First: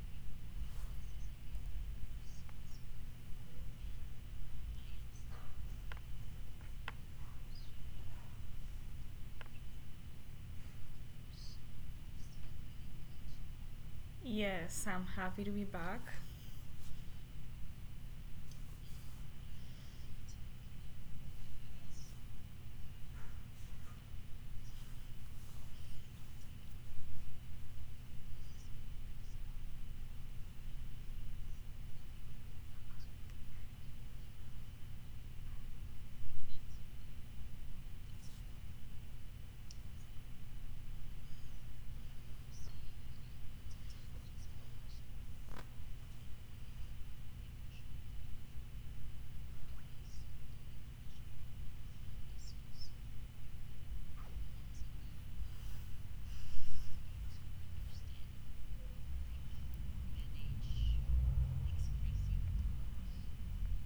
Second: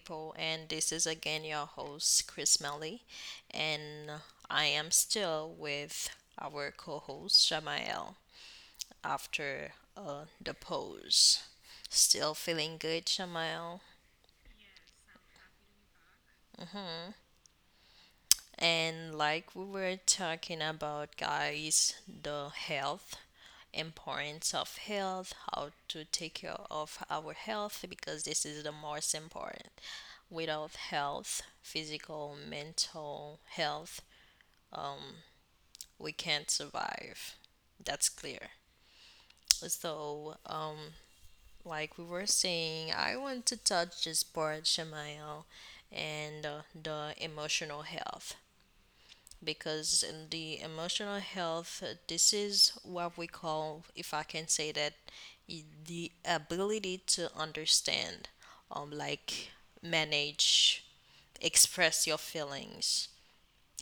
people, and this is again your host, Chris Melly, and I am still with our co host, Shamael, after the pose. Still feeling good, Shamael? Yes, I'm happy to be back. And like we were talking about, guys, the health, importance of health, how to take care of our health because this is the most important. Without health, physical, mental health, um, we can't survive. That's clear. So, like we were saying, I want to touch this part, Shamael, and the emotional health. Because in the emotional health, this is what we call, if I can say that, the ability to understand, like manage, express your feelings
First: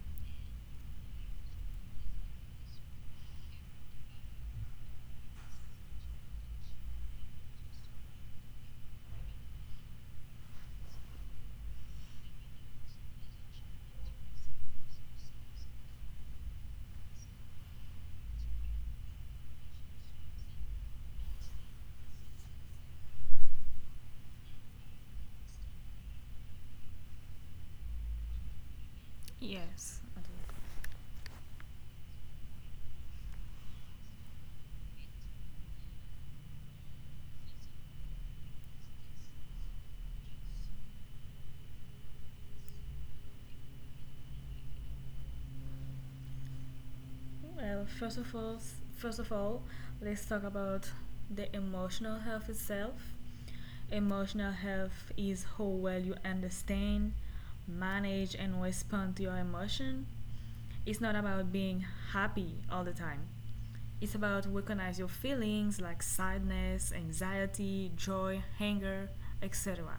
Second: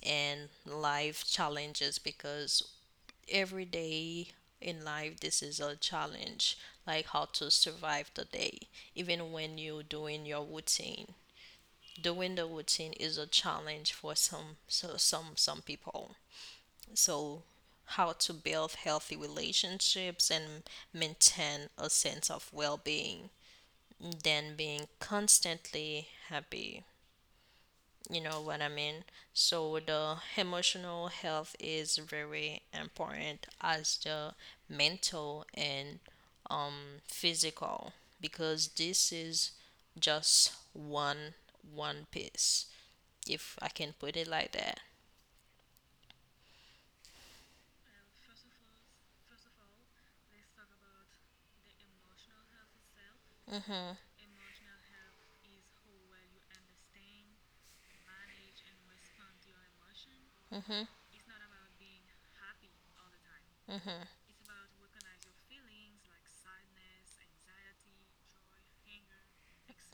and life challenges because every day in life this is a challenge, like how to survive the day even when you're doing your routine, doing the routine is a challenge for some, so some people. So, how to build healthy relationships and maintain a sense of well being than being constantly happy. You know what I mean? So, Yes, I the do. emotional health is very important as the mental and physical, because this is just one piece, if I can put it like that. Well, first of all, let's talk about the emotional health itself. Mhm. Emotional health is how well you understand, manage, and respond to your emotion. Mhm. It's not about being happy all the time. Mhm. It's about recognize your feelings like sadness, anxiety, joy, anger, etc.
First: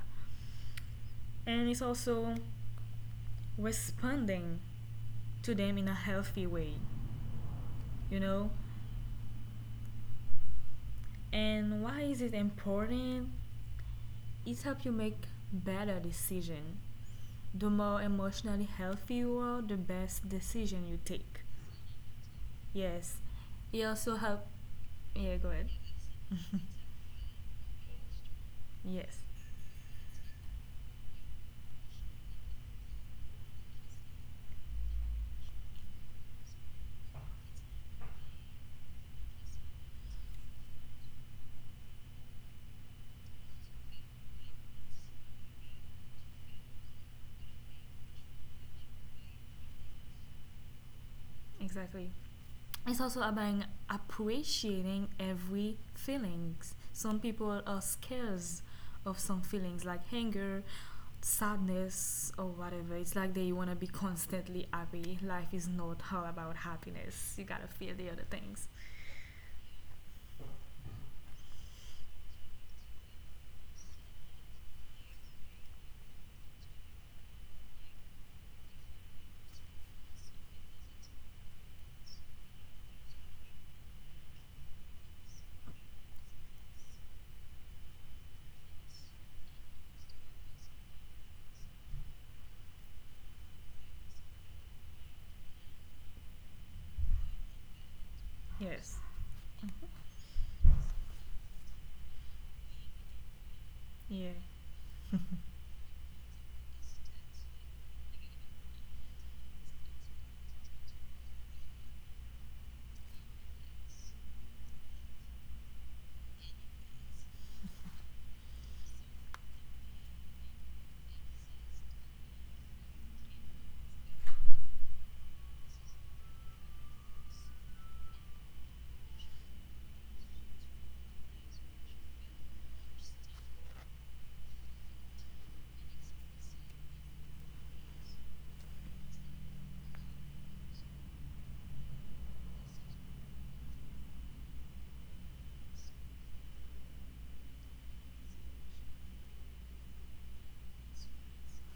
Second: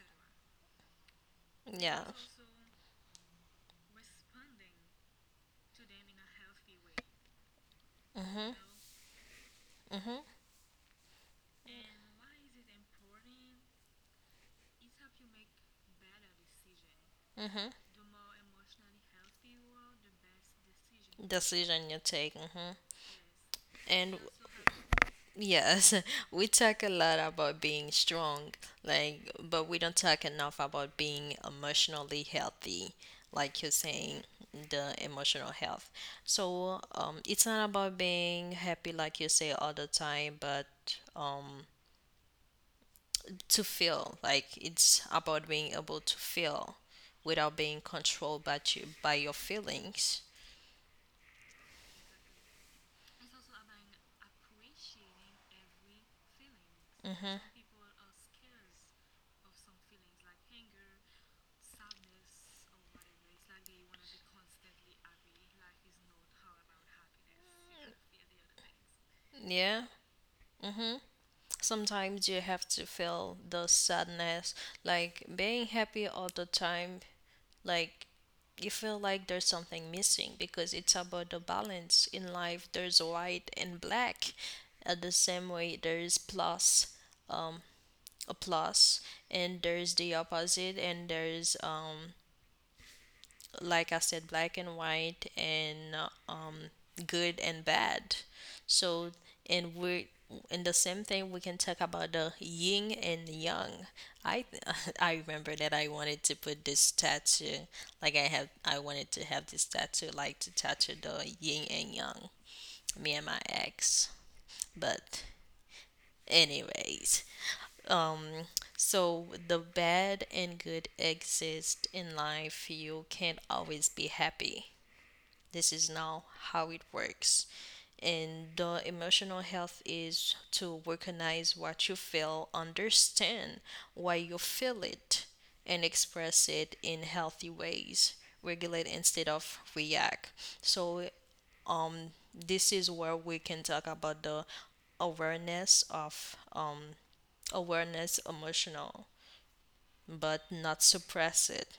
And it's Yeah. also responding to them in a healthy way, you know? Mhm. Mhm. And why is it important? It helps you make better decision. The Mhm. more emotionally healthy you are, the best decision you take. Decision you take. Mhm. Yes. It also And help yeah, go ahead. yes, we talk a lot about being strong, Yes. like, but we don't talk enough about being emotionally healthy, like you're saying, the emotional health. So, it's not about being happy, like you say all the time, but um, to feel like it's about being able to feel without being controlled by your feelings. Exactly, it's also about appreciating every feelings. Some Hmm. people are scared of some feelings like anger, sadness, or whatever. It's like they want to be constantly happy. Life is not all about happiness. You gotta feel the other things. Yeah. Hmm. Sometimes you have to feel the sadness, like being happy all the time, like you feel like there's something missing, because it's about the balance in life. There's white and black, at the same way there's plus, um a plus, and there's the opposite, and there's like I said, black and white, and good and bad. Yes. So, and we're in the same thing, we can talk about the yin and yang. Yeah. I I remember that I wanted to put this tattoo, like I wanted to have this tattoo, like to tattoo the yin and yang. Me and my ex, but anyways, um, so the bad and good exist in life. You can't always be happy, this is now how it works. And the emotional health is to recognize what you feel, understand why you feel it, and express it in healthy ways. Regulate instead of react. So, this is where we can talk about the awareness of awareness emotional, but not suppress it.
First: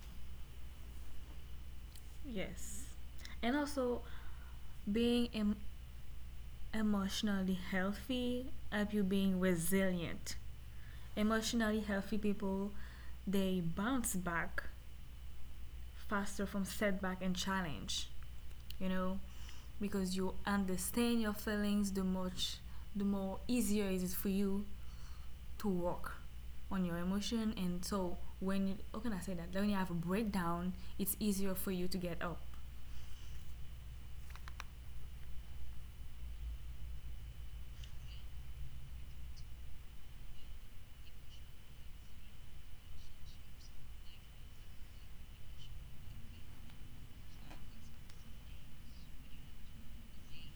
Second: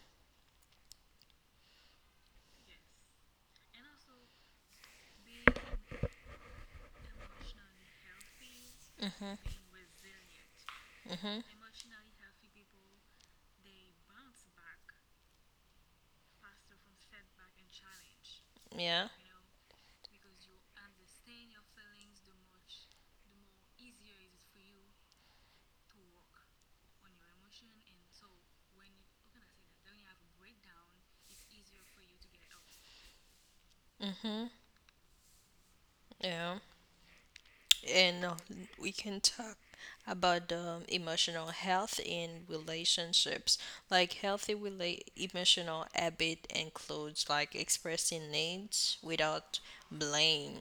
Yes, and also being emotionally healthy help you being Mm-hmm. resilient. Mm-hmm. Emotionally healthy people, they bounce back faster from setback and challenge, you Yeah. know, because you understand your feelings, the much the more easier it is for you to work on your emotion. And so when you, how can I say that, when you have a breakdown, it's easier for you to get up. Mm-hmm. Yeah. And we can talk about emotional health in relationships. Like emotional habit includes like expressing needs without blame.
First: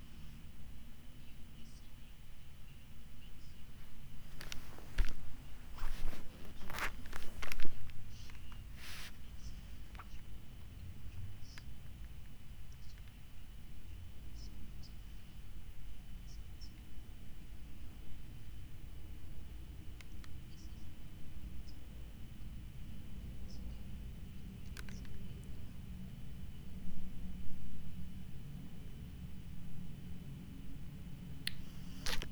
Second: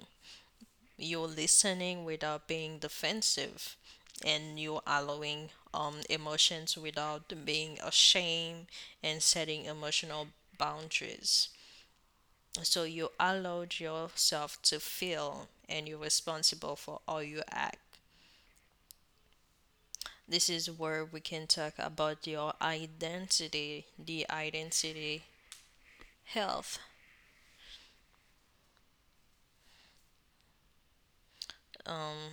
You're listening without being defensive, and you're allowing emotions without being ashamed and setting emotional boundaries. So you allowed yourself to feel, and you're responsible for all you act. This is where we can talk about your identity, the identity health. Um,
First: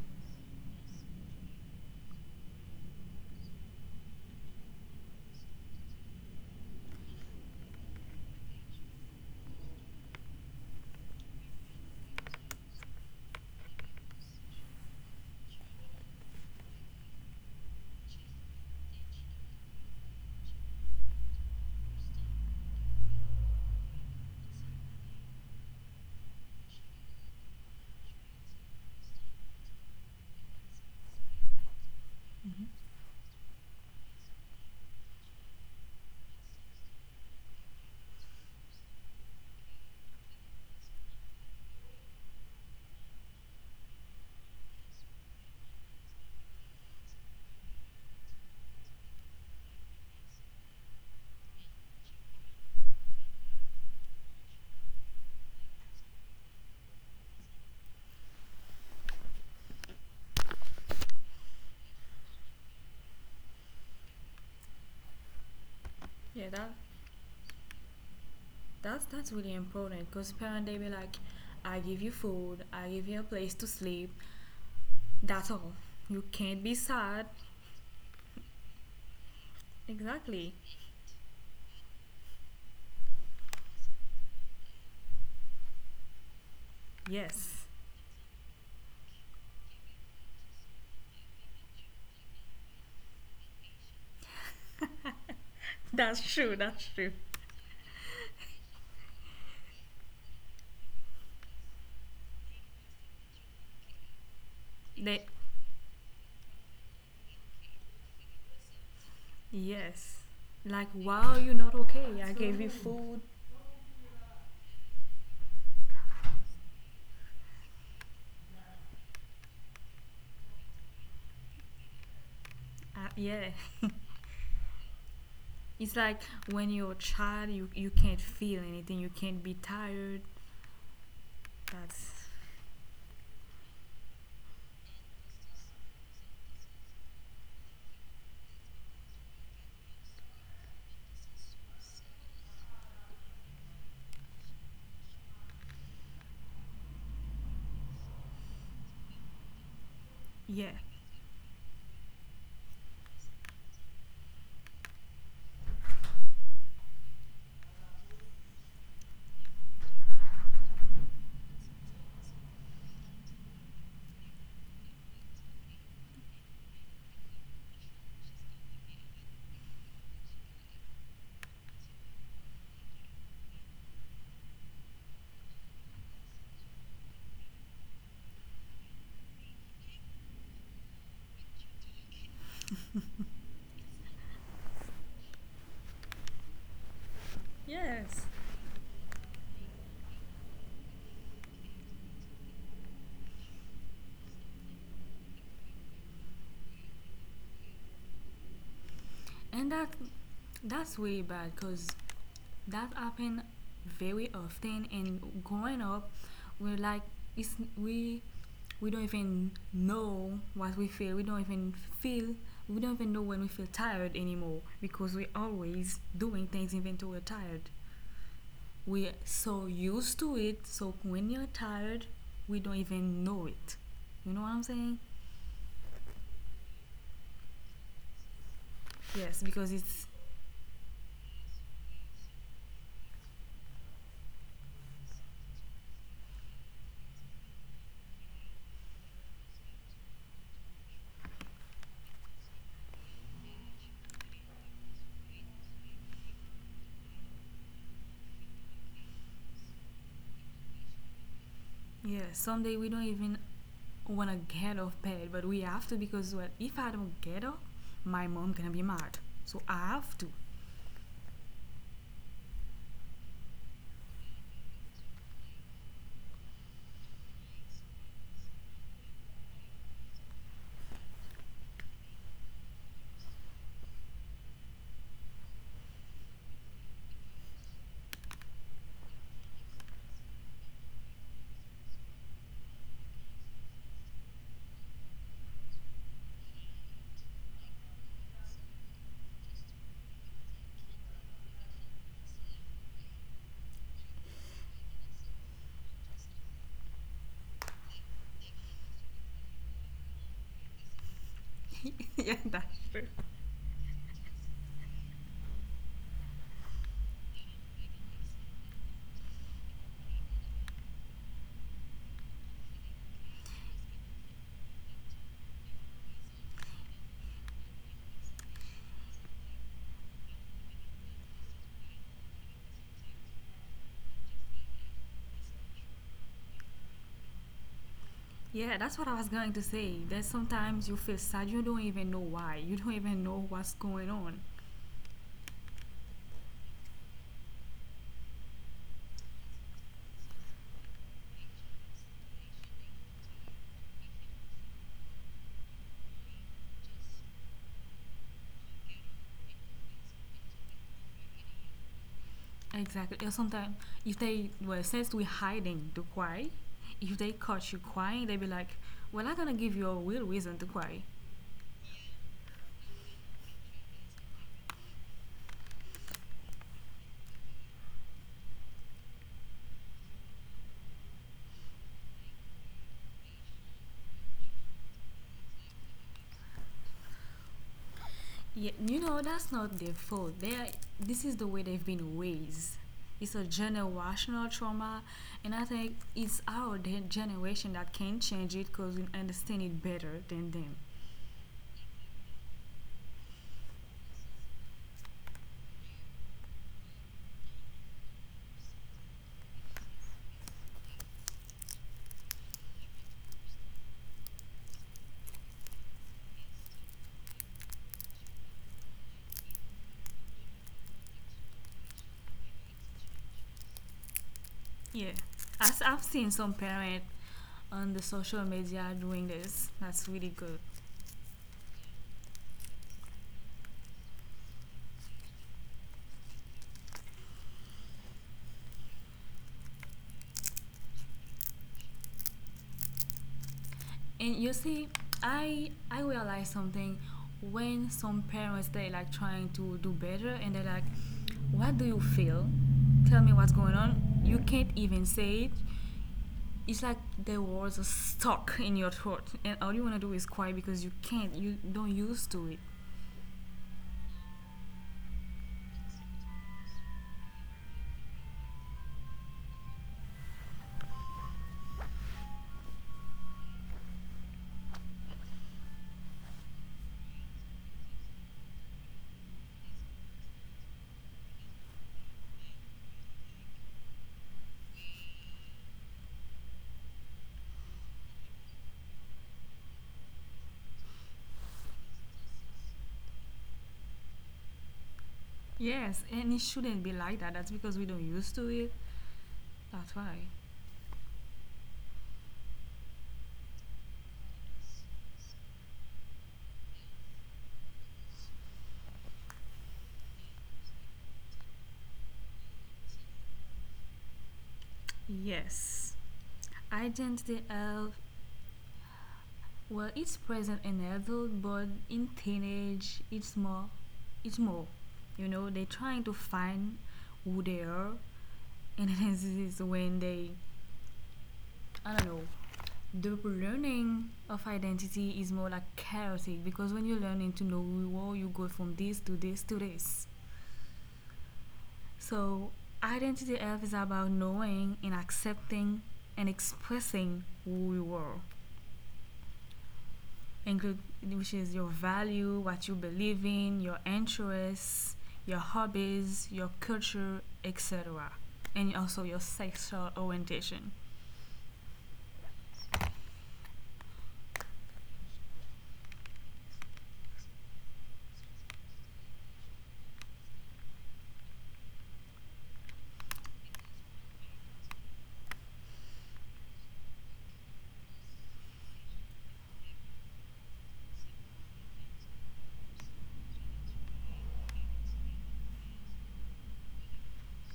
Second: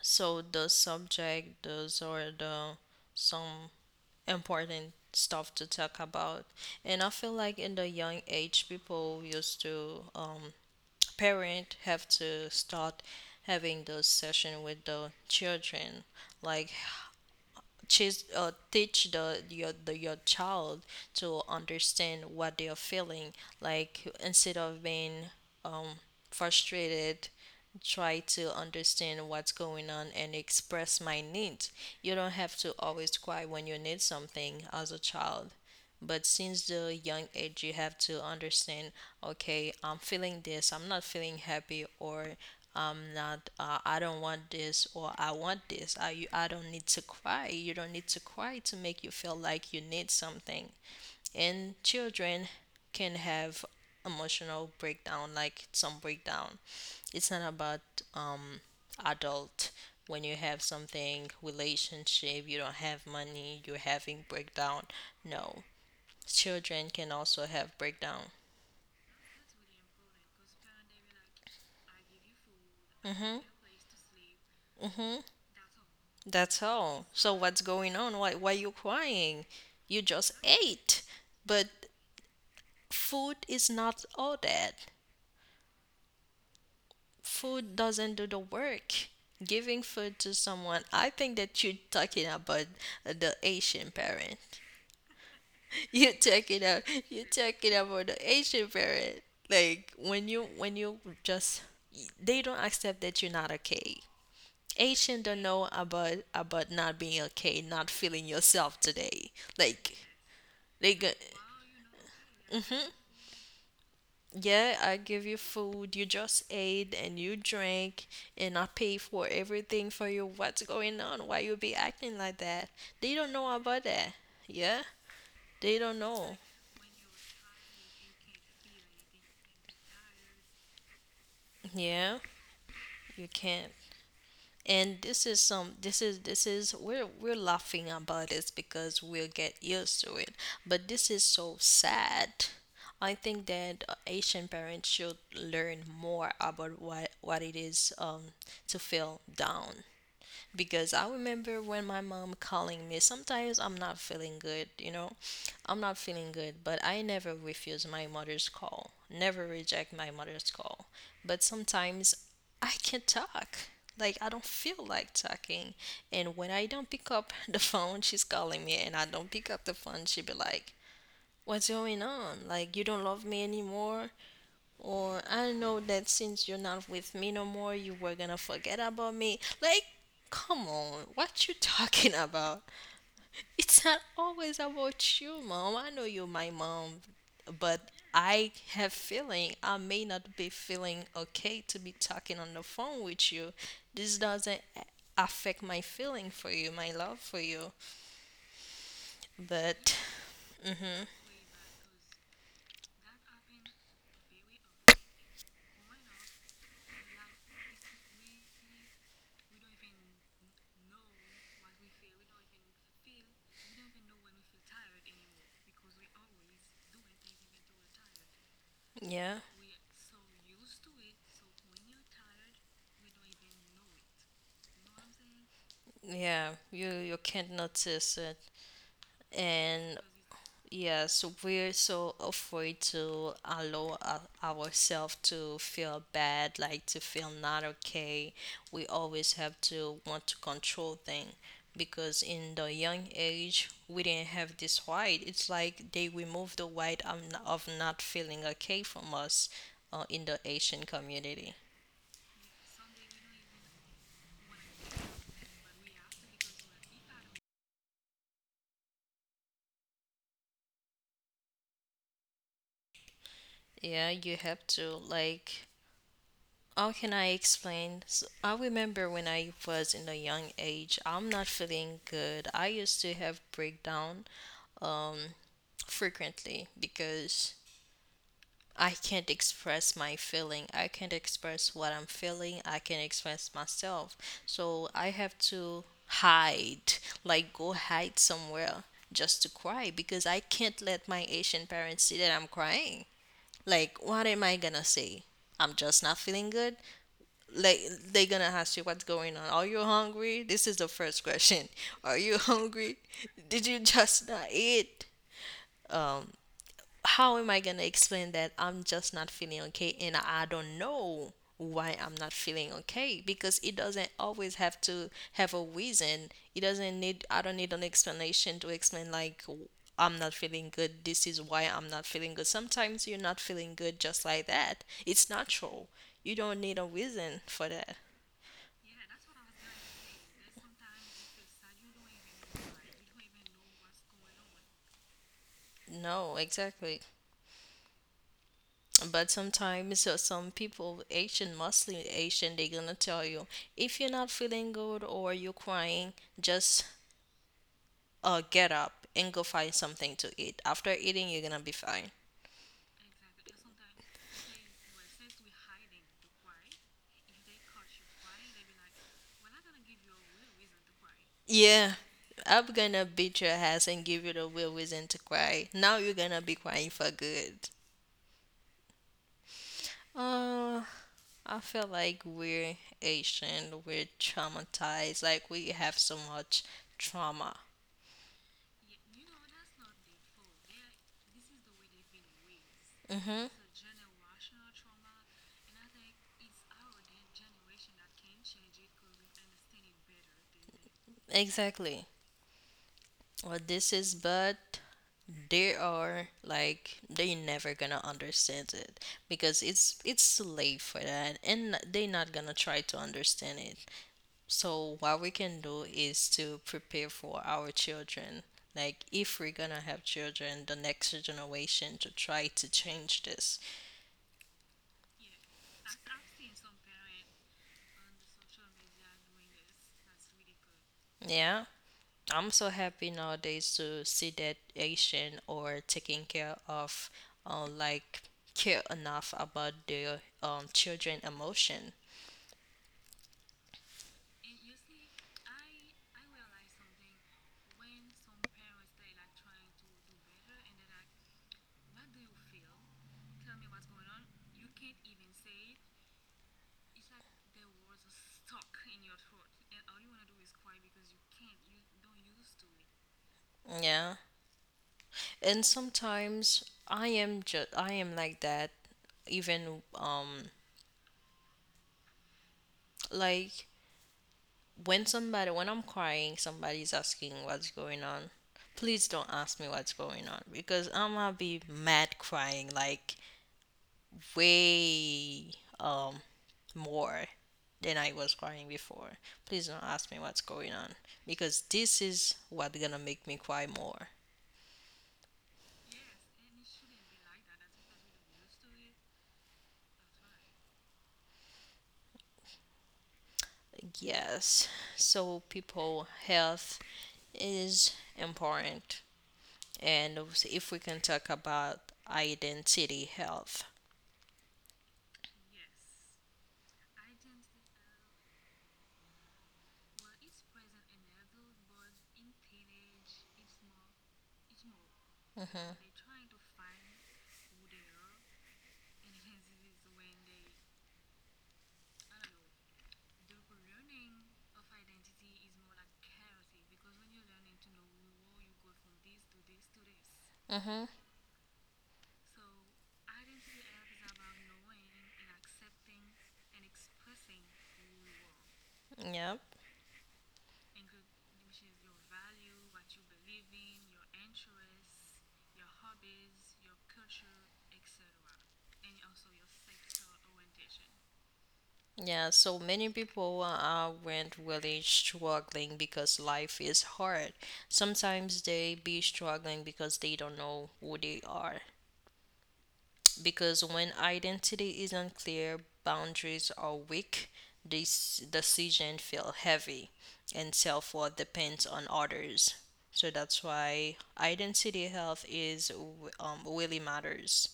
so the subject, those are the some important stuff to talk about. And I feel like in the young age, people used to parent have to start having those session with the children, like teach your child to understand what they are feeling, like instead of being um, frustrated, try to understand what's going on and express my needs. You don't have Mm-hmm. to always cry when you need something as a child, but since the young age, you have to understand, okay, I'm feeling this, I'm not feeling happy, or I don't want this, or I want this. I don't need to cry. You don't need to cry to make you feel like you need something. And children can have emotional breakdown, like some breakdown. It's not about um, adult, when you have something relationship you don't have money you're having breakdown. No, Yeah, that children can also have breakdown. that's that's really important because parents, they be like, I give you food, I give you a Mm-hmm. place to sleep, Mm-hmm. that's all, you can't That's be all. sad. So what's going on? Why you crying? You just Exactly. ate. But food is not all that. Yes. Food doesn't do the work. Giving food to someone, I think that you're talking about the Asian parent. You're That's true, talking about, that's true. you're talking about the Asian parent. Like when you just, they don't accept that you're not okay. Asian They don't know about not being okay, not feeling yourself today. Like Yes. Like, they go, wow, you're not okay. I gave you Absolutely. Food. yeah, I give you food, you just ate and you drank, and I pay for everything for you. What's going on? Why you be acting like that? They don't Yeah. know about that. Yeah, they It's don't like know. when you're a child, you can't feel anything. You can't be tired. That's, Yeah, you can't. And this is some this is we're laughing about this because we'll get used to it, but this is so sad. I think that asian parents should learn more about what it is to feel down, yeah. because I remember when my mom calling me. Sometimes I'm not feeling good, you know. I'm not feeling good, but I never refuse my mother's call. Never reject my mother's call. But sometimes I can't talk. Like I don't feel like talking. And when I don't pick up the phone, she's calling me and I don't pick up the phone, she be like, "What's going on? Like you don't love me anymore?" Or I know that since you're not with me no more, you were gonna forget about me. Like, come on, what you talking about? It's not always about you, mom. I know you're my mom, but Yes. I have feeling, I may not be feeling okay to be talking on the phone with you. This doesn't affect my feeling for you, my love for you. And that But that's mhm, really bad because that happened very often. And growing up, we're like, it's, we we don't even know what we feel. We don't even feel. We don't even know when we feel tired anymore because we're always doing things even though we're tired. We're yeah, so used to it, so when you're tired, we don't even know it. You know what I'm saying? yeah, you can't notice it. Yes, because it's And yes, we're so afraid to allow ourselves to feel bad, like to feel not okay. We always have to want to control things because in the young age we didn't have this right. It's like they removed the right of, of not feeling okay from us, in the Asian community. yeah, someday we don't even wanna get off bed, but we have to because well if I don't get up, my mom gonna be mad. So I have to. Yeah, you have to like, how can I explain? So I remember when I was in a young age, I'm not feeling good. I used to have breakdown um, frequently, because I can't express my feeling. I can't express what I'm feeling. I can't express myself. So I have to hide, like go hide somewhere just to cry because I can't let my Asian parents see that I'm crying. Like, what am I gonna say? I'm just not feeling good, like they're gonna ask you what's going on. Are you hungry? This is the first question. Are Yeah, you that's hungry? true. Did you just not eat? How am I gonna explain that I'm just not feeling okay and I don't know why I'm not feeling okay? Because it doesn't always have to have a reason. It doesn't need I don't need an explanation to explain, like I'm not feeling good. This is why I'm not feeling good. Sometimes you're not feeling good just like that. It's natural. You don't need a reason for that. Yeah, that's what I was going to say. That sometimes you feel sad, you don't even know why. You don't even know what's going on. No, exactly. But sometimes some people, Asian, mostly Asian, they gonna tell you, if you're not feeling good or you're crying, just get up and go find something to eat. After eating, you're gonna be fine. Exactly. Or sometimes if they well since we're hiding to cry, if they catch you crying, they be like, "Well, I'm gonna give you a real reason to cry." Yeah, I'm gonna beat your ass and give you the real reason to cry. Now you're gonna be crying for good. Uh, I feel like we're Asian, we're traumatized, like we have so much trauma. Yeah, you know that's not their fault. They are, this is the way they've been raised. It's a Mm-hmm. generational trauma, and I think it's our generation that can change it because we understand it better than them. Exactly. Well, this is, but they are like they never gonna understand it, because it's too late for that, and they not gonna try to understand it. So what we can do is to prepare for our children. Like if we're gonna have children, the next generation, to try to change this. Yeah, as I've seen some parents on the social media doing this. That's really good. Yeah. I'm so happy nowadays to see that Asian or taking care of, like care enough about their children emotion. And you see, I realize something when some parents they like trying to do better and they're like, "What do you feel? Tell me what's going on." You can't even say it. It's like the words are stuck in your throat, and all you wanna do is cry because you can't. You don't used to it. Yeah, and sometimes I am like that. Even like when somebody when I'm crying, somebody's asking what's going on. Please don't ask me what's going on because I'm gonna be mad crying, like way um more than I was crying before. Please don't ask me what's going on because this is what's gonna make me cry more. Yes, and it shouldn't be like that. That's because we don't used to it. That's why. Yes, so people, health is important, and if we can talk about identity health. Yes. Identity health, well, it's present in adult, but in teenage, it's more, it's more. You know, they're trying Mm-hmm. to find who they are, and this is when they, I don't know, the learning of identity is more like chaotic because when you're learning to know who you are, you go from this to this to this. Mm-hmm. So, identity F is about knowing and accepting and expressing who you are. Yep. Include which is your value, what you believe in, your interests, your hobbies, your culture, etc. And also your sexual orientation. Yeah, so many people went really struggling because life is hard. Sometimes they be struggling because they don't know who they are, because when identity is unclear, boundaries are weak, this decision feel heavy, and self-worth depends on others. So that's why identity health is really matters.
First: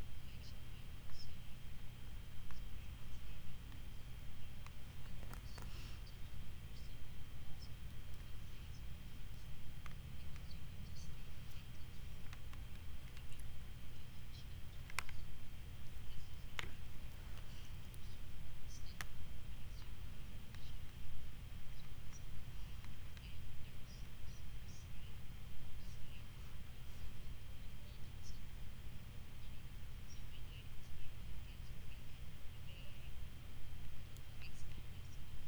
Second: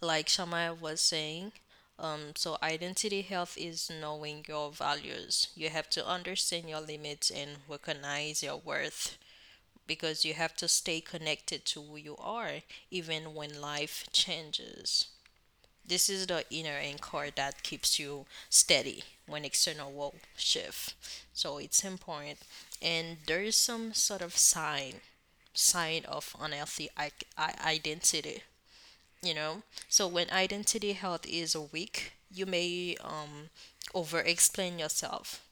Like Shamaya was saying, so identity health is knowing your values. You have to understand your limits and recognize your worth because you have to stay connected to who you are even when life changes. This is the inner anchor that keeps you steady when external world shift. So it's important. And there is some sort of sign of unhealthy identity, you know? So when identity health is weak, you may over explain yourself,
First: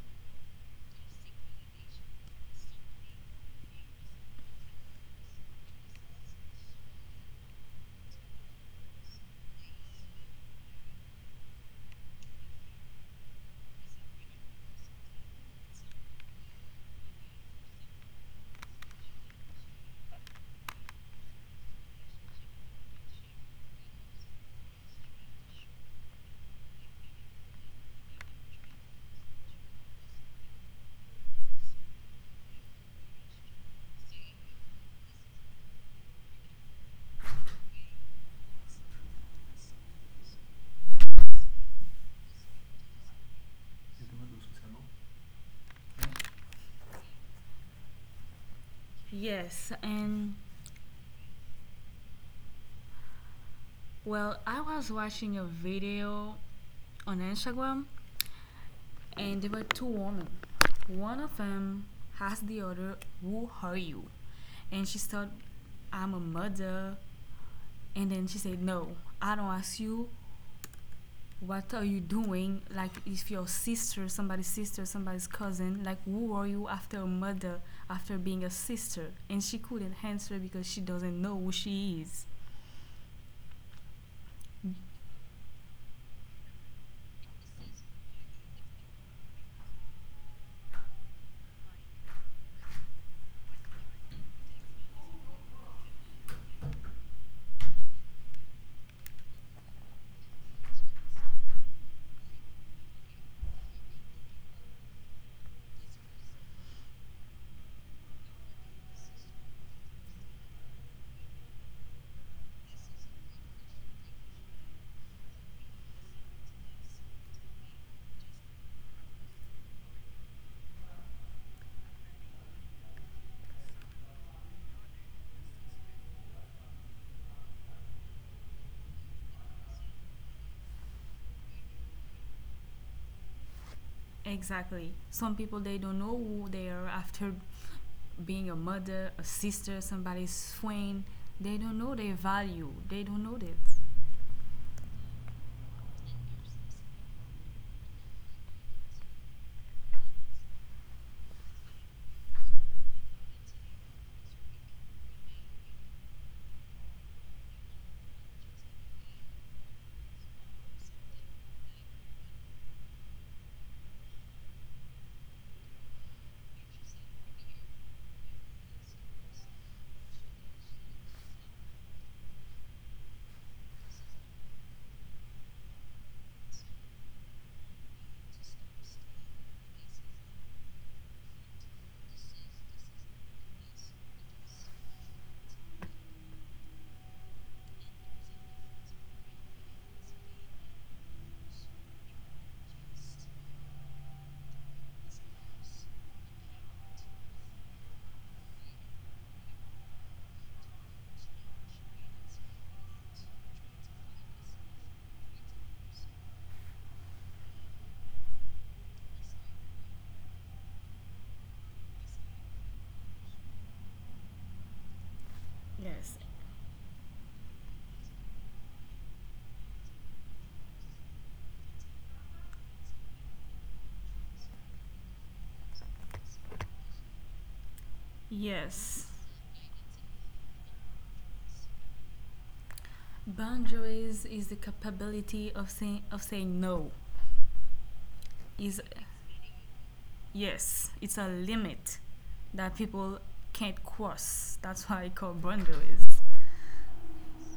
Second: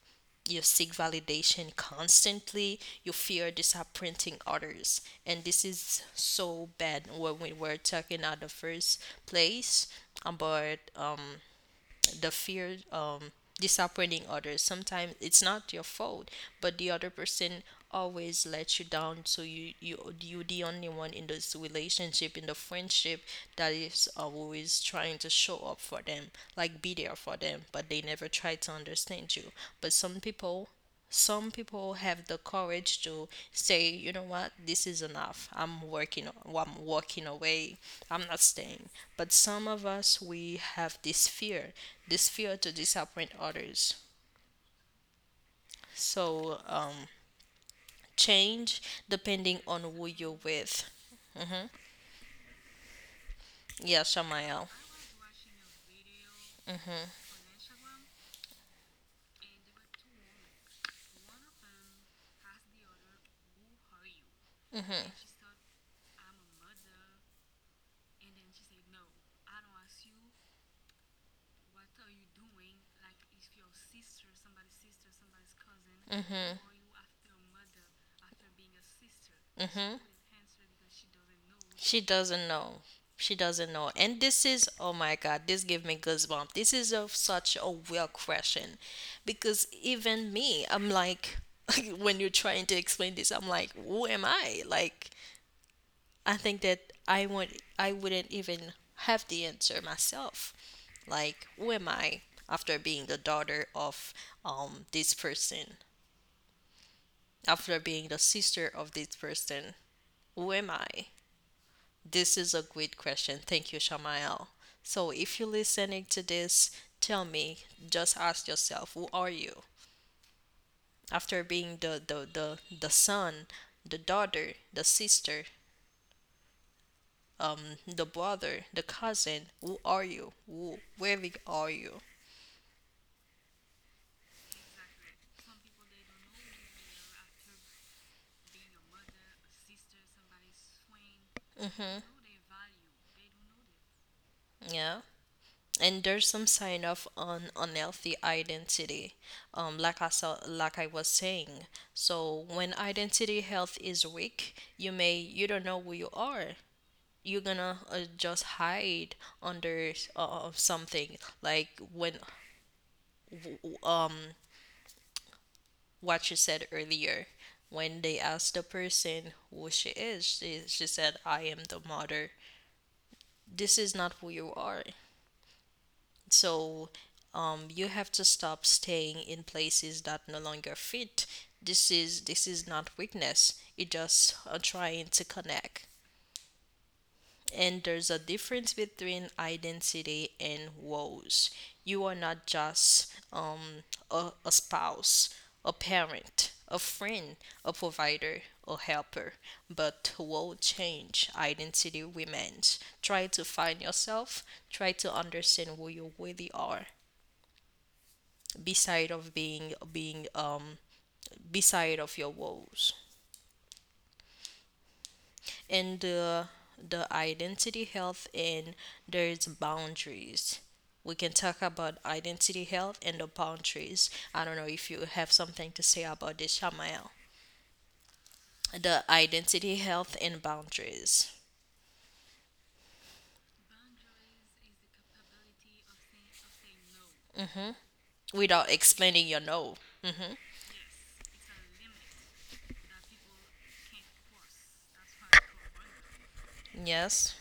you seek validation constantly. You fear disappointing others. And this is so bad when we were talking at the first place about the fear, disappointing others. Sometimes it's not your fault but the other person always lets you down, so you the only one in this relationship, in the friendship that is always trying to show up for them, like be there for them, but they never try to understand you. But some people have the courage to say, you know what, this is enough. I'm working, I'm walking away. I'm not staying. But some of us, we have this fear, this fear to disappoint others. So change depending Yes, on who and you're with. Yeah, well, I Shamaya. was watching a video on Instagram and there were two women. One of them asked the other, who are you? And she said, I'm a mother. And then she said, no, I don't ask you what are you doing? Like, if your sister, somebody's cousin, like, who are Mhm. you after a mother, after being a sister? And she couldn't Mhm. answer because she doesn't know who she She is. doesn't know. She doesn't know. And this is, oh my God, this give me goosebumps. This is a, such a weird question because even me, I'm like, when you're trying to explain this, I'm like, who am I? Like, I think that I wouldn't even have the answer myself. Like, who am I after being the daughter of this person? After being the sister of this person, who am I? This is a great question. Thank you, Shamael. So if you're listening to this, tell me, just ask yourself, who are you? After being the son, the daughter, the sister, um, the brother, the cousin. Who are you? Who, where we are you? Exactly. Some people, they don't know who they are after being a mother, a sister, somebody's friend. They don't know Mm-hmm. their value. They don't know that. Yeah. And there's some sign of unhealthy identity, like I saw, like I was saying. So when identity health is weak, you don't know who you are. You're gonna just hide under something. Like when w- w- um what you said earlier, when they asked the person who she is, she said I am the mother. This is not who you are. So you have to stop staying in places that no longer fit. This is not weakness, it's just trying to connect. And there's a difference between identity and woes. You are not just a spouse, a parent, a friend, a provider, a helper, but woe change. Identity remains. Try to find yourself. Try to understand who you really are beside of being being beside of your woes. Yes. And the identity health, and there's boundaries. We can talk about identity health and the boundaries. I don't know if you have something to say about this, Shamael. Yes. The identity health and boundaries. Boundaries is the capability of saying no. Hmm. Without Is explaining your no. Hmm. Yes, it's a limit that people can't cross. That's why I call boundaries. Yes.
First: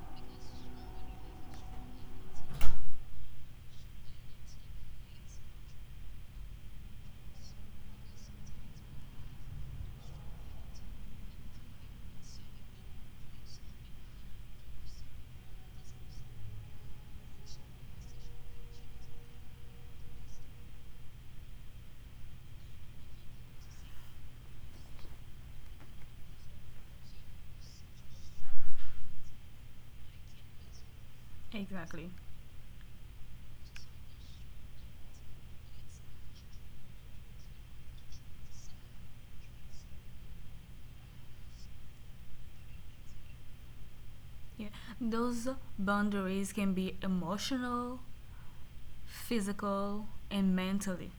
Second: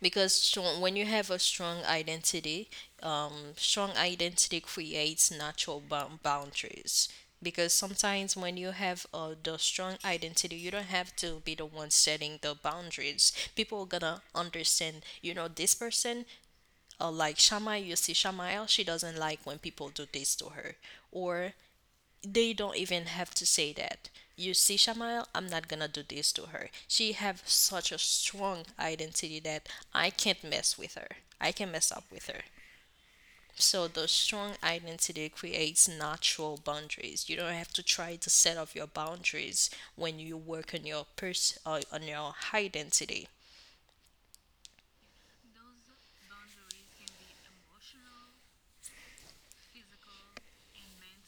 Because strong, when you have a strong identity, strong identity creates natural boundaries, because sometimes when you have the strong identity, you don't have to be the one setting the boundaries. People are gonna understand, you know this person, like shama, you see Shamael, she doesn't like when people do this to her, or they don't even have to say that. You see, Shamil, I'm not gonna do this to her. She have such a strong identity that I can't mess with her. I can mess up Exactly. with her. So the strong identity creates natural boundaries. You don't have to try to set up your boundaries when you work on your or on your identity. Yeah. Those boundaries can be emotional, physical, and mentally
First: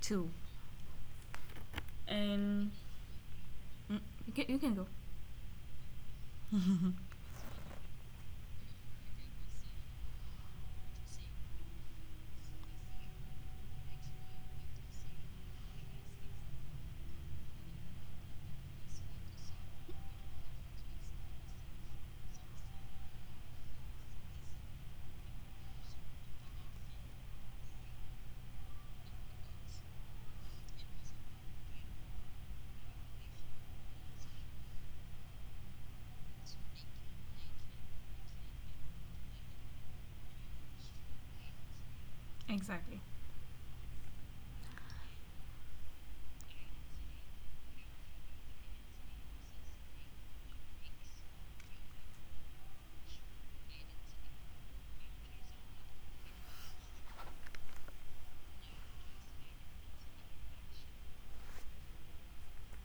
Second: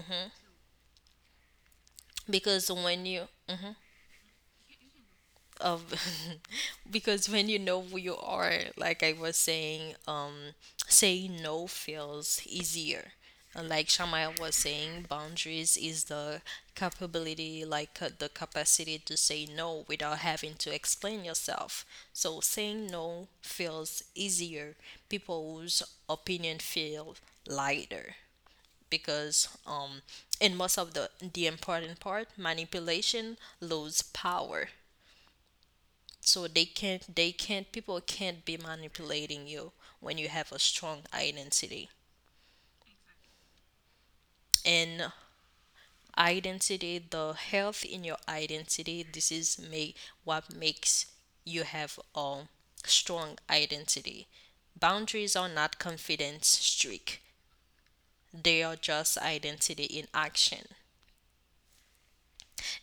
too. Because And when you mhm. mm, you can go. Of because when you know who you are, like I was saying, saying no feels easier. And like Shamaya was saying, boundaries is the capability, like the capacity to say no without having to explain yourself. So saying no feels easier. People's opinion feel lighter because in most of the important part, manipulation lose power. So they can't people can't be manipulating you when you have a strong identity. Exactly. And identity, the health in your identity, this is make, what makes you have a strong identity. Boundaries are not confidence streak, they are just identity in action.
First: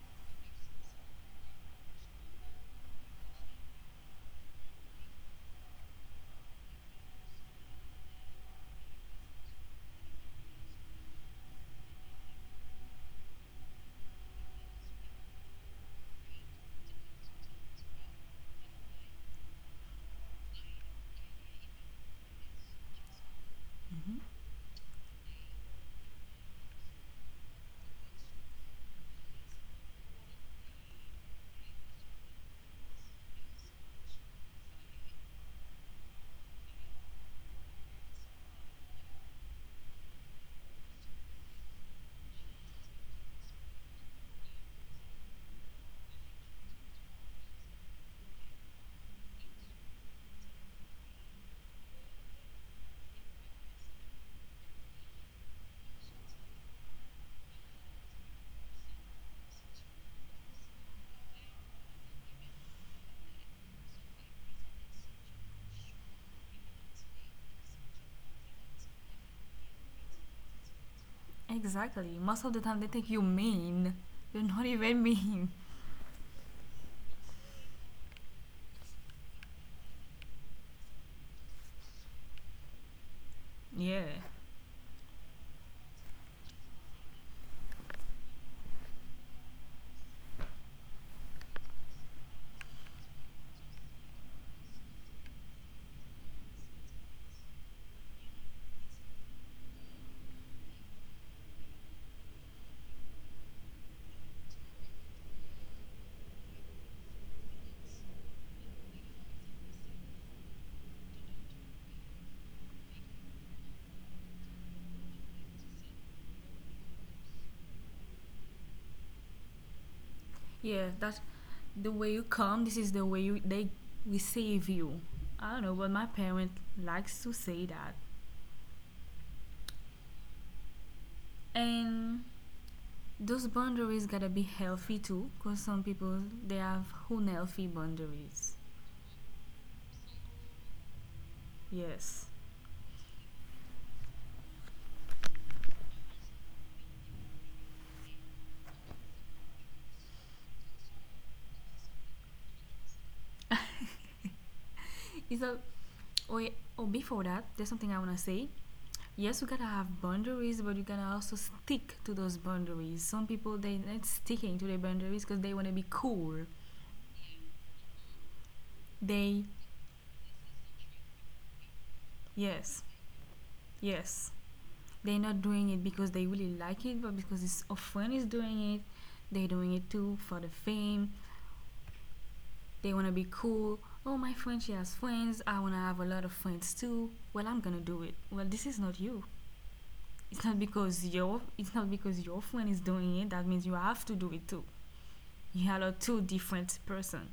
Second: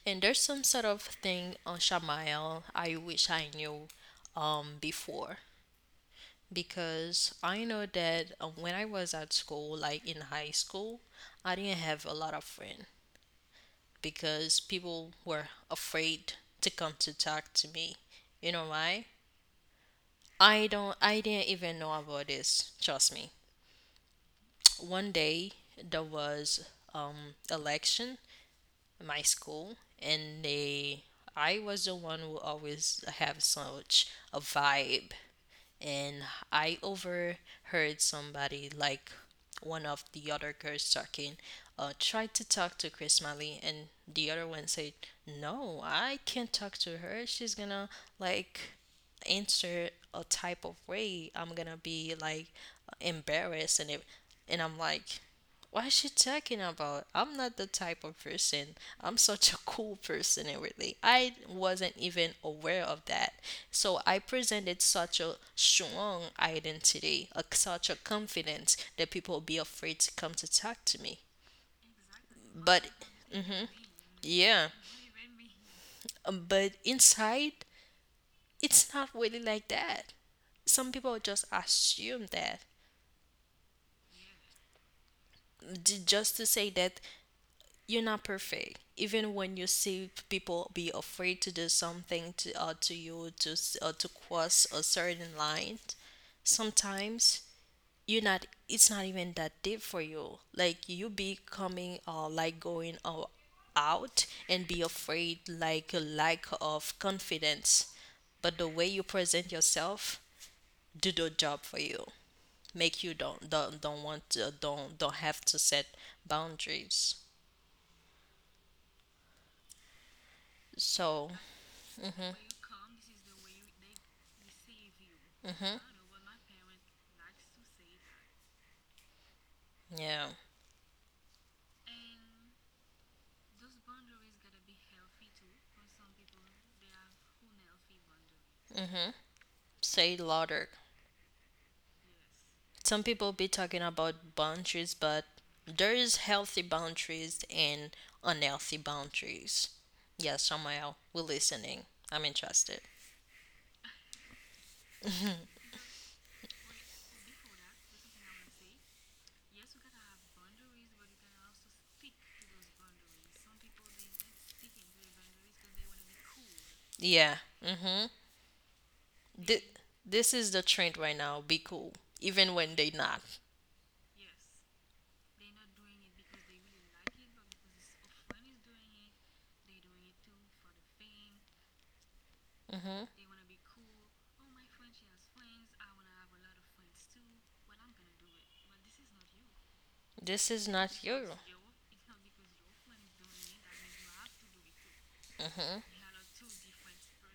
And there's some sort of thing on Shamael I wish I knew before, because I know that when I was at school, like in high school, I didn't have a lot of friends because people were afraid to come to talk to me. You know why? I don't. I didn't even know about this. Trust me. Mm-hmm. One day there was election in my school, and they. I was the one who always have such a vibe, and I overheard somebody, like one of the other girls talking, tried to talk to Chris Miley, and the other one said, "No, I can't talk to her. She's gonna like answer a type of way. I'm gonna be like embarrassed and it." And I'm like, what is she talking about? I'm not the type of person. I'm such a cool person, and really, I wasn't even aware of that. So I presented such a strong identity, such a confidence that people would be afraid to come to talk to me. Exactly. Most of the time But they think you mean. You're yeah, not even mean. But inside, it's not really like that. Some people just assume that, Yeah. Just to say that you're not perfect. Even when you see people be afraid to do something to you, to to cross a certain line, sometimes you're not, it's not even that deep for you. Like you becoming like going out and be afraid, like a lack of confidence. But the way you present yourself do the job for you, make you don't want to, don't have to set boundaries. Yeah, that's So the way you come. This is the way you, they receive you. I don't mm-hmm. know, but my parent likes to say that. Yeah, And those boundaries gotta be healthy too, because some people they have unhealthy boundaries. say louder. Yes. Some people be talking about boundaries, but there is healthy boundaries and unhealthy boundaries. Yeah, Samuel, we're listening. I'm interested. Is a or or before that, there's something I wanna say. Yes, you gotta have boundaries, but you gotta also stick to those boundaries. Some people they not sticking to their boundaries because they wanna be cool. Yeah. Mm-hmm. They Th- this is the trend right now. Be cool, even when yes, they not. yes. They're not doing it because they really like it, but because it's a friend is doing it. They're doing it too for the fame. They want to Mm-hmm. be cool. Oh, my friend, she has friends. I want to have a lot of friends too. Well, I'm gonna do it. Well, this is not you. It's This not is not because you. your it's not because your friend is doing it. That means you have to do it too. You Mm-hmm. are two different person.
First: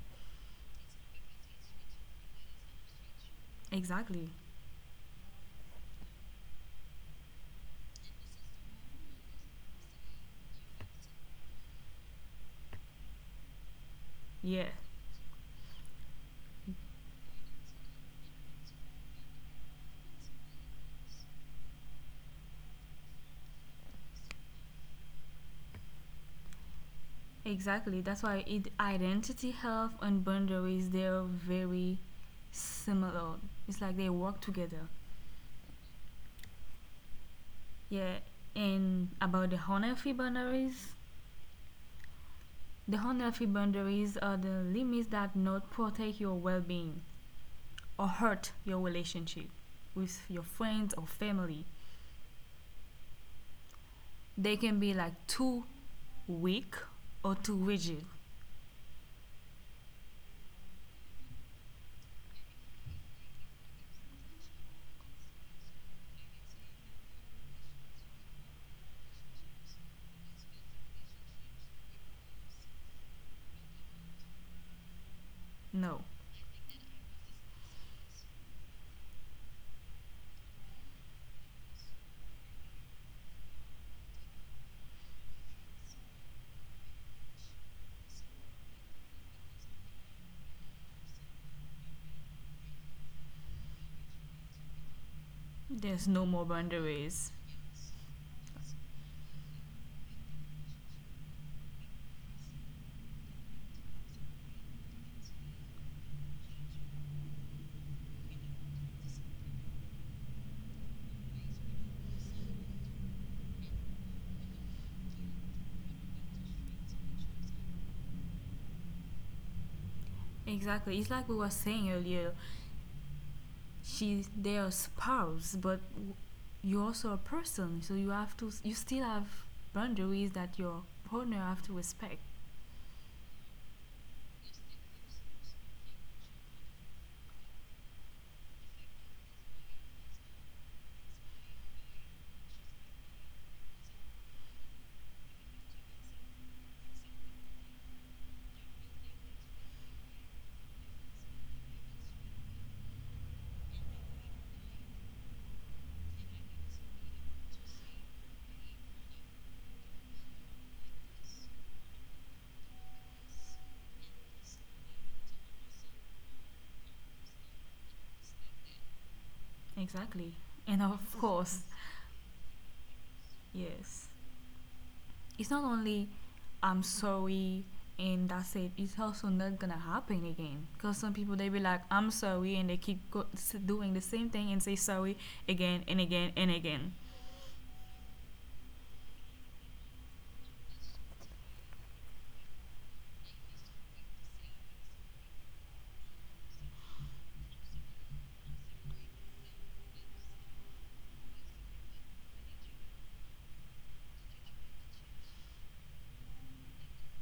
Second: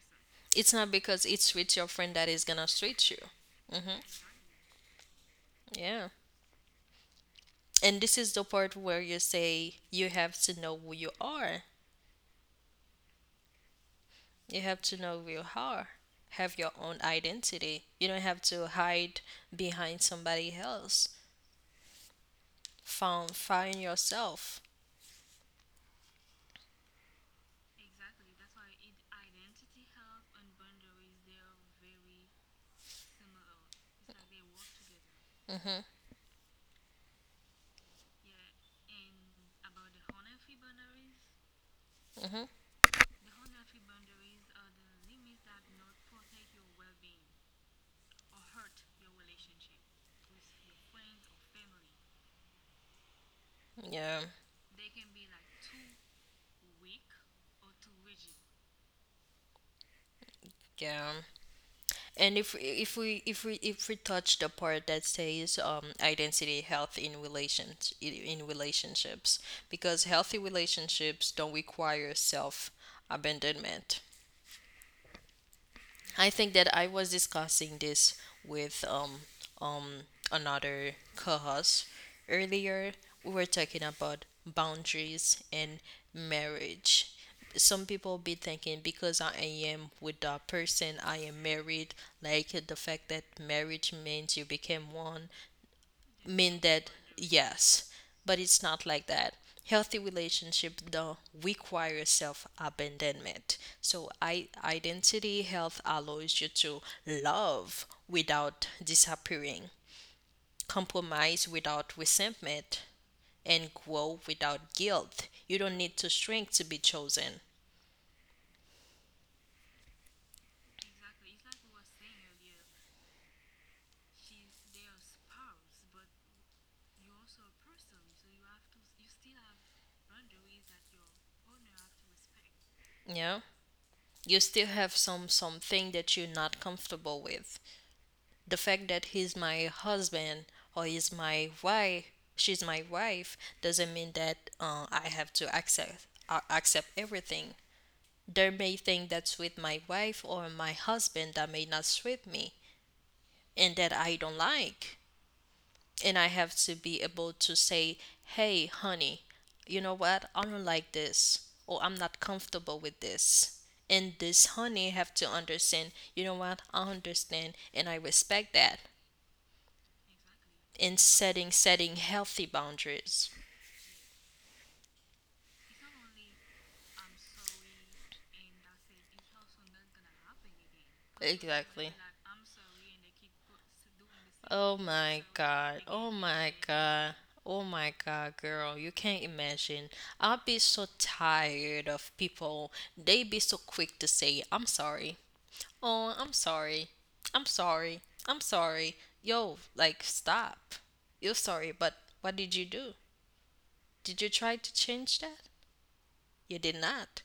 It's not because it's with your friend that is gonna treat you. Mm-hmm. Exactly. Yeah. And this is the part where you say you have to know who you are. You Yeah. have to know who you are. Have your own identity. You don't have to hide behind somebody else. Found find yourself. Exactly. That's why it, identity health and boundaries they're very similar. It's like they work together. Mhm. Yeah, and about the unhealthy boundaries. Mhm. The unhealthy boundaries are the limits that not protect your well-being or hurt your relationship with your friends or family. Yeah, They can be like too weak or too rigid. yeah. And if we touch the part that says identity health in relationships, because healthy relationships don't require self abandonment. No, I think that I was discussing this with um another co-host earlier. We were talking about boundaries and marriage. Some people be thinking because I am with that person, I am married. Like the fact that marriage means you became one there's no more mean that, boundaries. yes, but it's not like that. Healthy relationship don't require self-abandonment. So I, identity health allows you to love without disappearing, compromise without resentment, and grow without guilt. You don't need to shrink to be chosen. Exactly. It's like we were saying earlier. She, they are spouse, but you're also a person, so you have to. You still have boundaries that your partner have to respect. Yeah, you still have some something that you're not comfortable with. The fact that he's my husband or he's my wife, she's my wife doesn't mean that I have to accept everything. There may things that's with my wife or my husband that may not suit me and that I don't like, and I have to be able to say, hey honey, you know what, I don't like this, or I'm not comfortable with this. And this honey have to understand, you know what, I understand, and I respect that Exactly. And in of course, setting healthy boundaries. yes. It's not only I'm sorry and that's it. It's also not gonna happen again. Cause some people they be like Exactly. I'm sorry and they keep doing the same thing and Oh say my sorry god. again and Oh again my and again. god. Oh my god, girl. You can't imagine. I'll be so tired of people. They be so quick to say, "I'm sorry." Oh, I'm sorry. I'm sorry. I'm sorry. Yo, like stop. You're sorry, but what did you do? Did you try to change that? You did not.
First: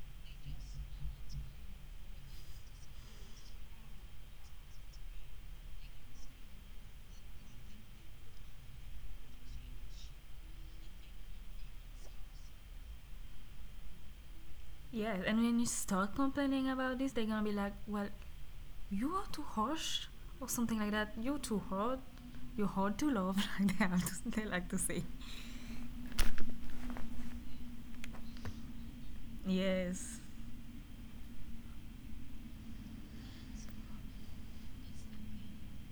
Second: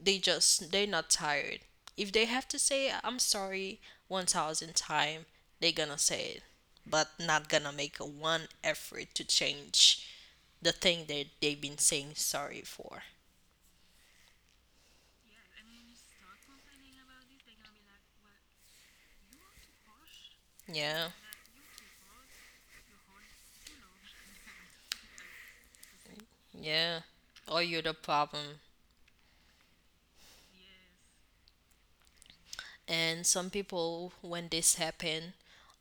They're not tired. If they have to say I'm sorry 1000 times, they're gonna say it, but not gonna make one effort to change the thing that they've been saying sorry for. Yes. And when you start complaining about this, they're gonna be like, well, you are too harsh or something like Yeah. that. You're too hard. You're hard to love. Like they have to, they like to say. Yeah. Or you're the problem. Yes. And some people when this happen,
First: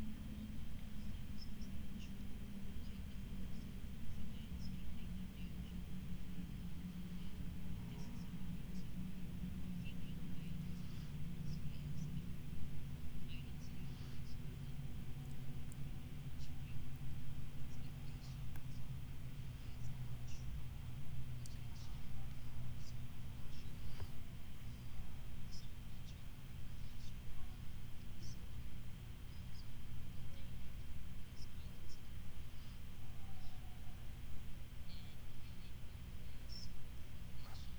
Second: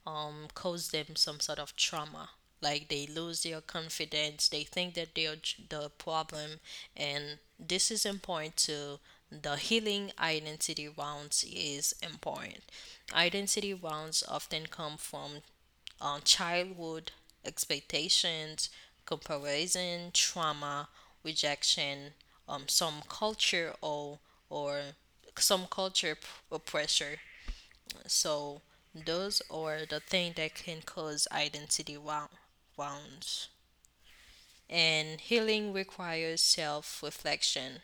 cause them some sort of trauma, like they lose their confidence, they think that they're the problem. And this is important to, the healing identity wounds is important. Identity wounds often come from childhood, expectations, comparison, trauma, rejection, some culture or some culture p- or pressure. So those are the things that can cause identity wounds. And healing requires self reflection.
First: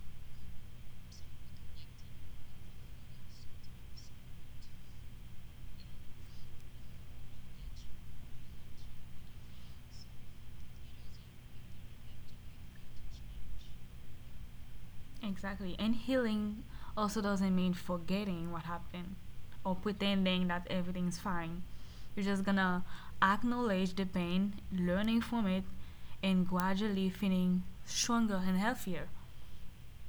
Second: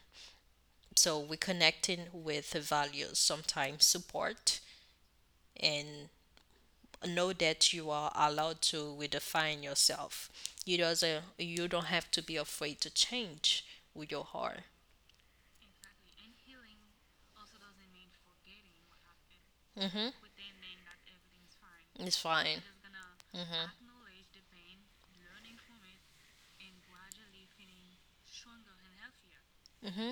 So we're connecting with the values, sometimes support, and know that you are allowed to redefine yourself. You don't have to be afraid to change who you are. Exactly. And healing also doesn't mean forgetting what happened or Mm-hmm. pretending that everything's fine. It's You're just fine. gonna acknowledge the pain, learning from it, and gradually feeling stronger and healthier. Mm-hmm.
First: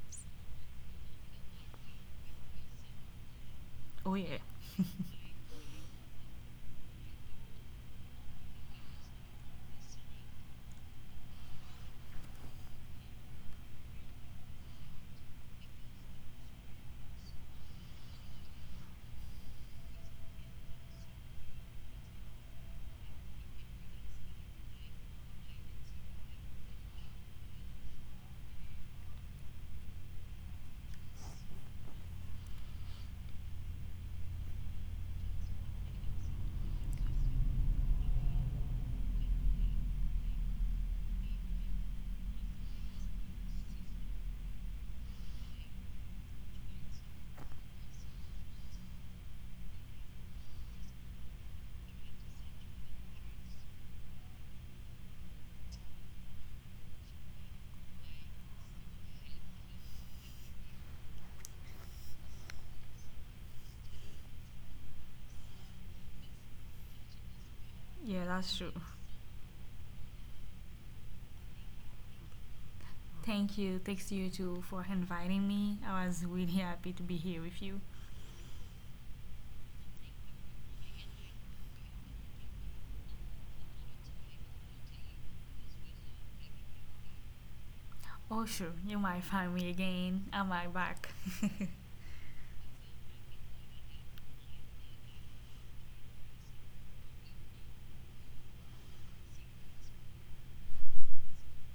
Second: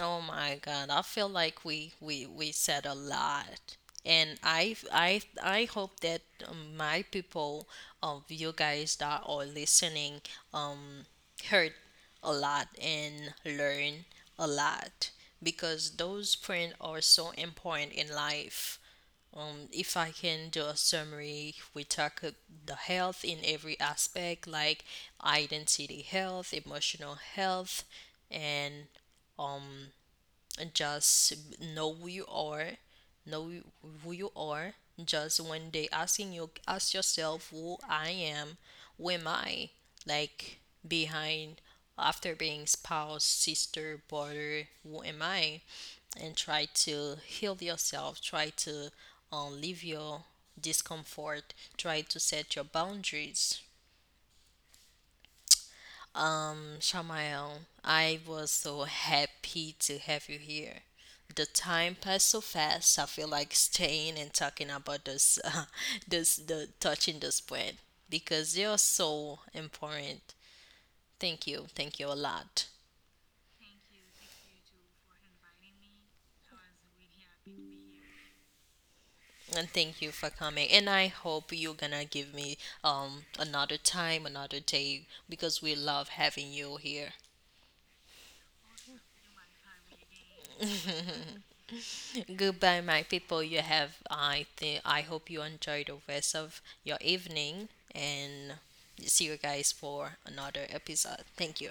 Oh my God, I feel like we said a lot. Oh, And yeah. I hope that my people of you guys that are listening um heard a lot and learn a lot, because those print are so important in life. If I can do a summary, we talk the health in every aspect, like identity health, emotional health, and um just know who you are, know who you are. Just when they asking, you ask yourself, who I am, who am I? Like behind, after being spouse, sister, brother, who am I? And try to heal yourself, try to leave your discomfort, try to set your boundaries. Um, Shamael, I was so happy to have you here. The time passed so fast. I feel like staying and talking about this, the touching this point, Yeah, because that's true. you're so important. Thank you a lot, Thank you. Thanks to you two for inviting me. I was really happy to be here with you. and thank you for coming. And I hope you're gonna give me another time, another day, because we love having you here. Oh, sure. You might find me again. Am I back? Goodbye, my people. You have, I think, I hope you enjoy the rest of your evening and see you guys for another episode. Thank you.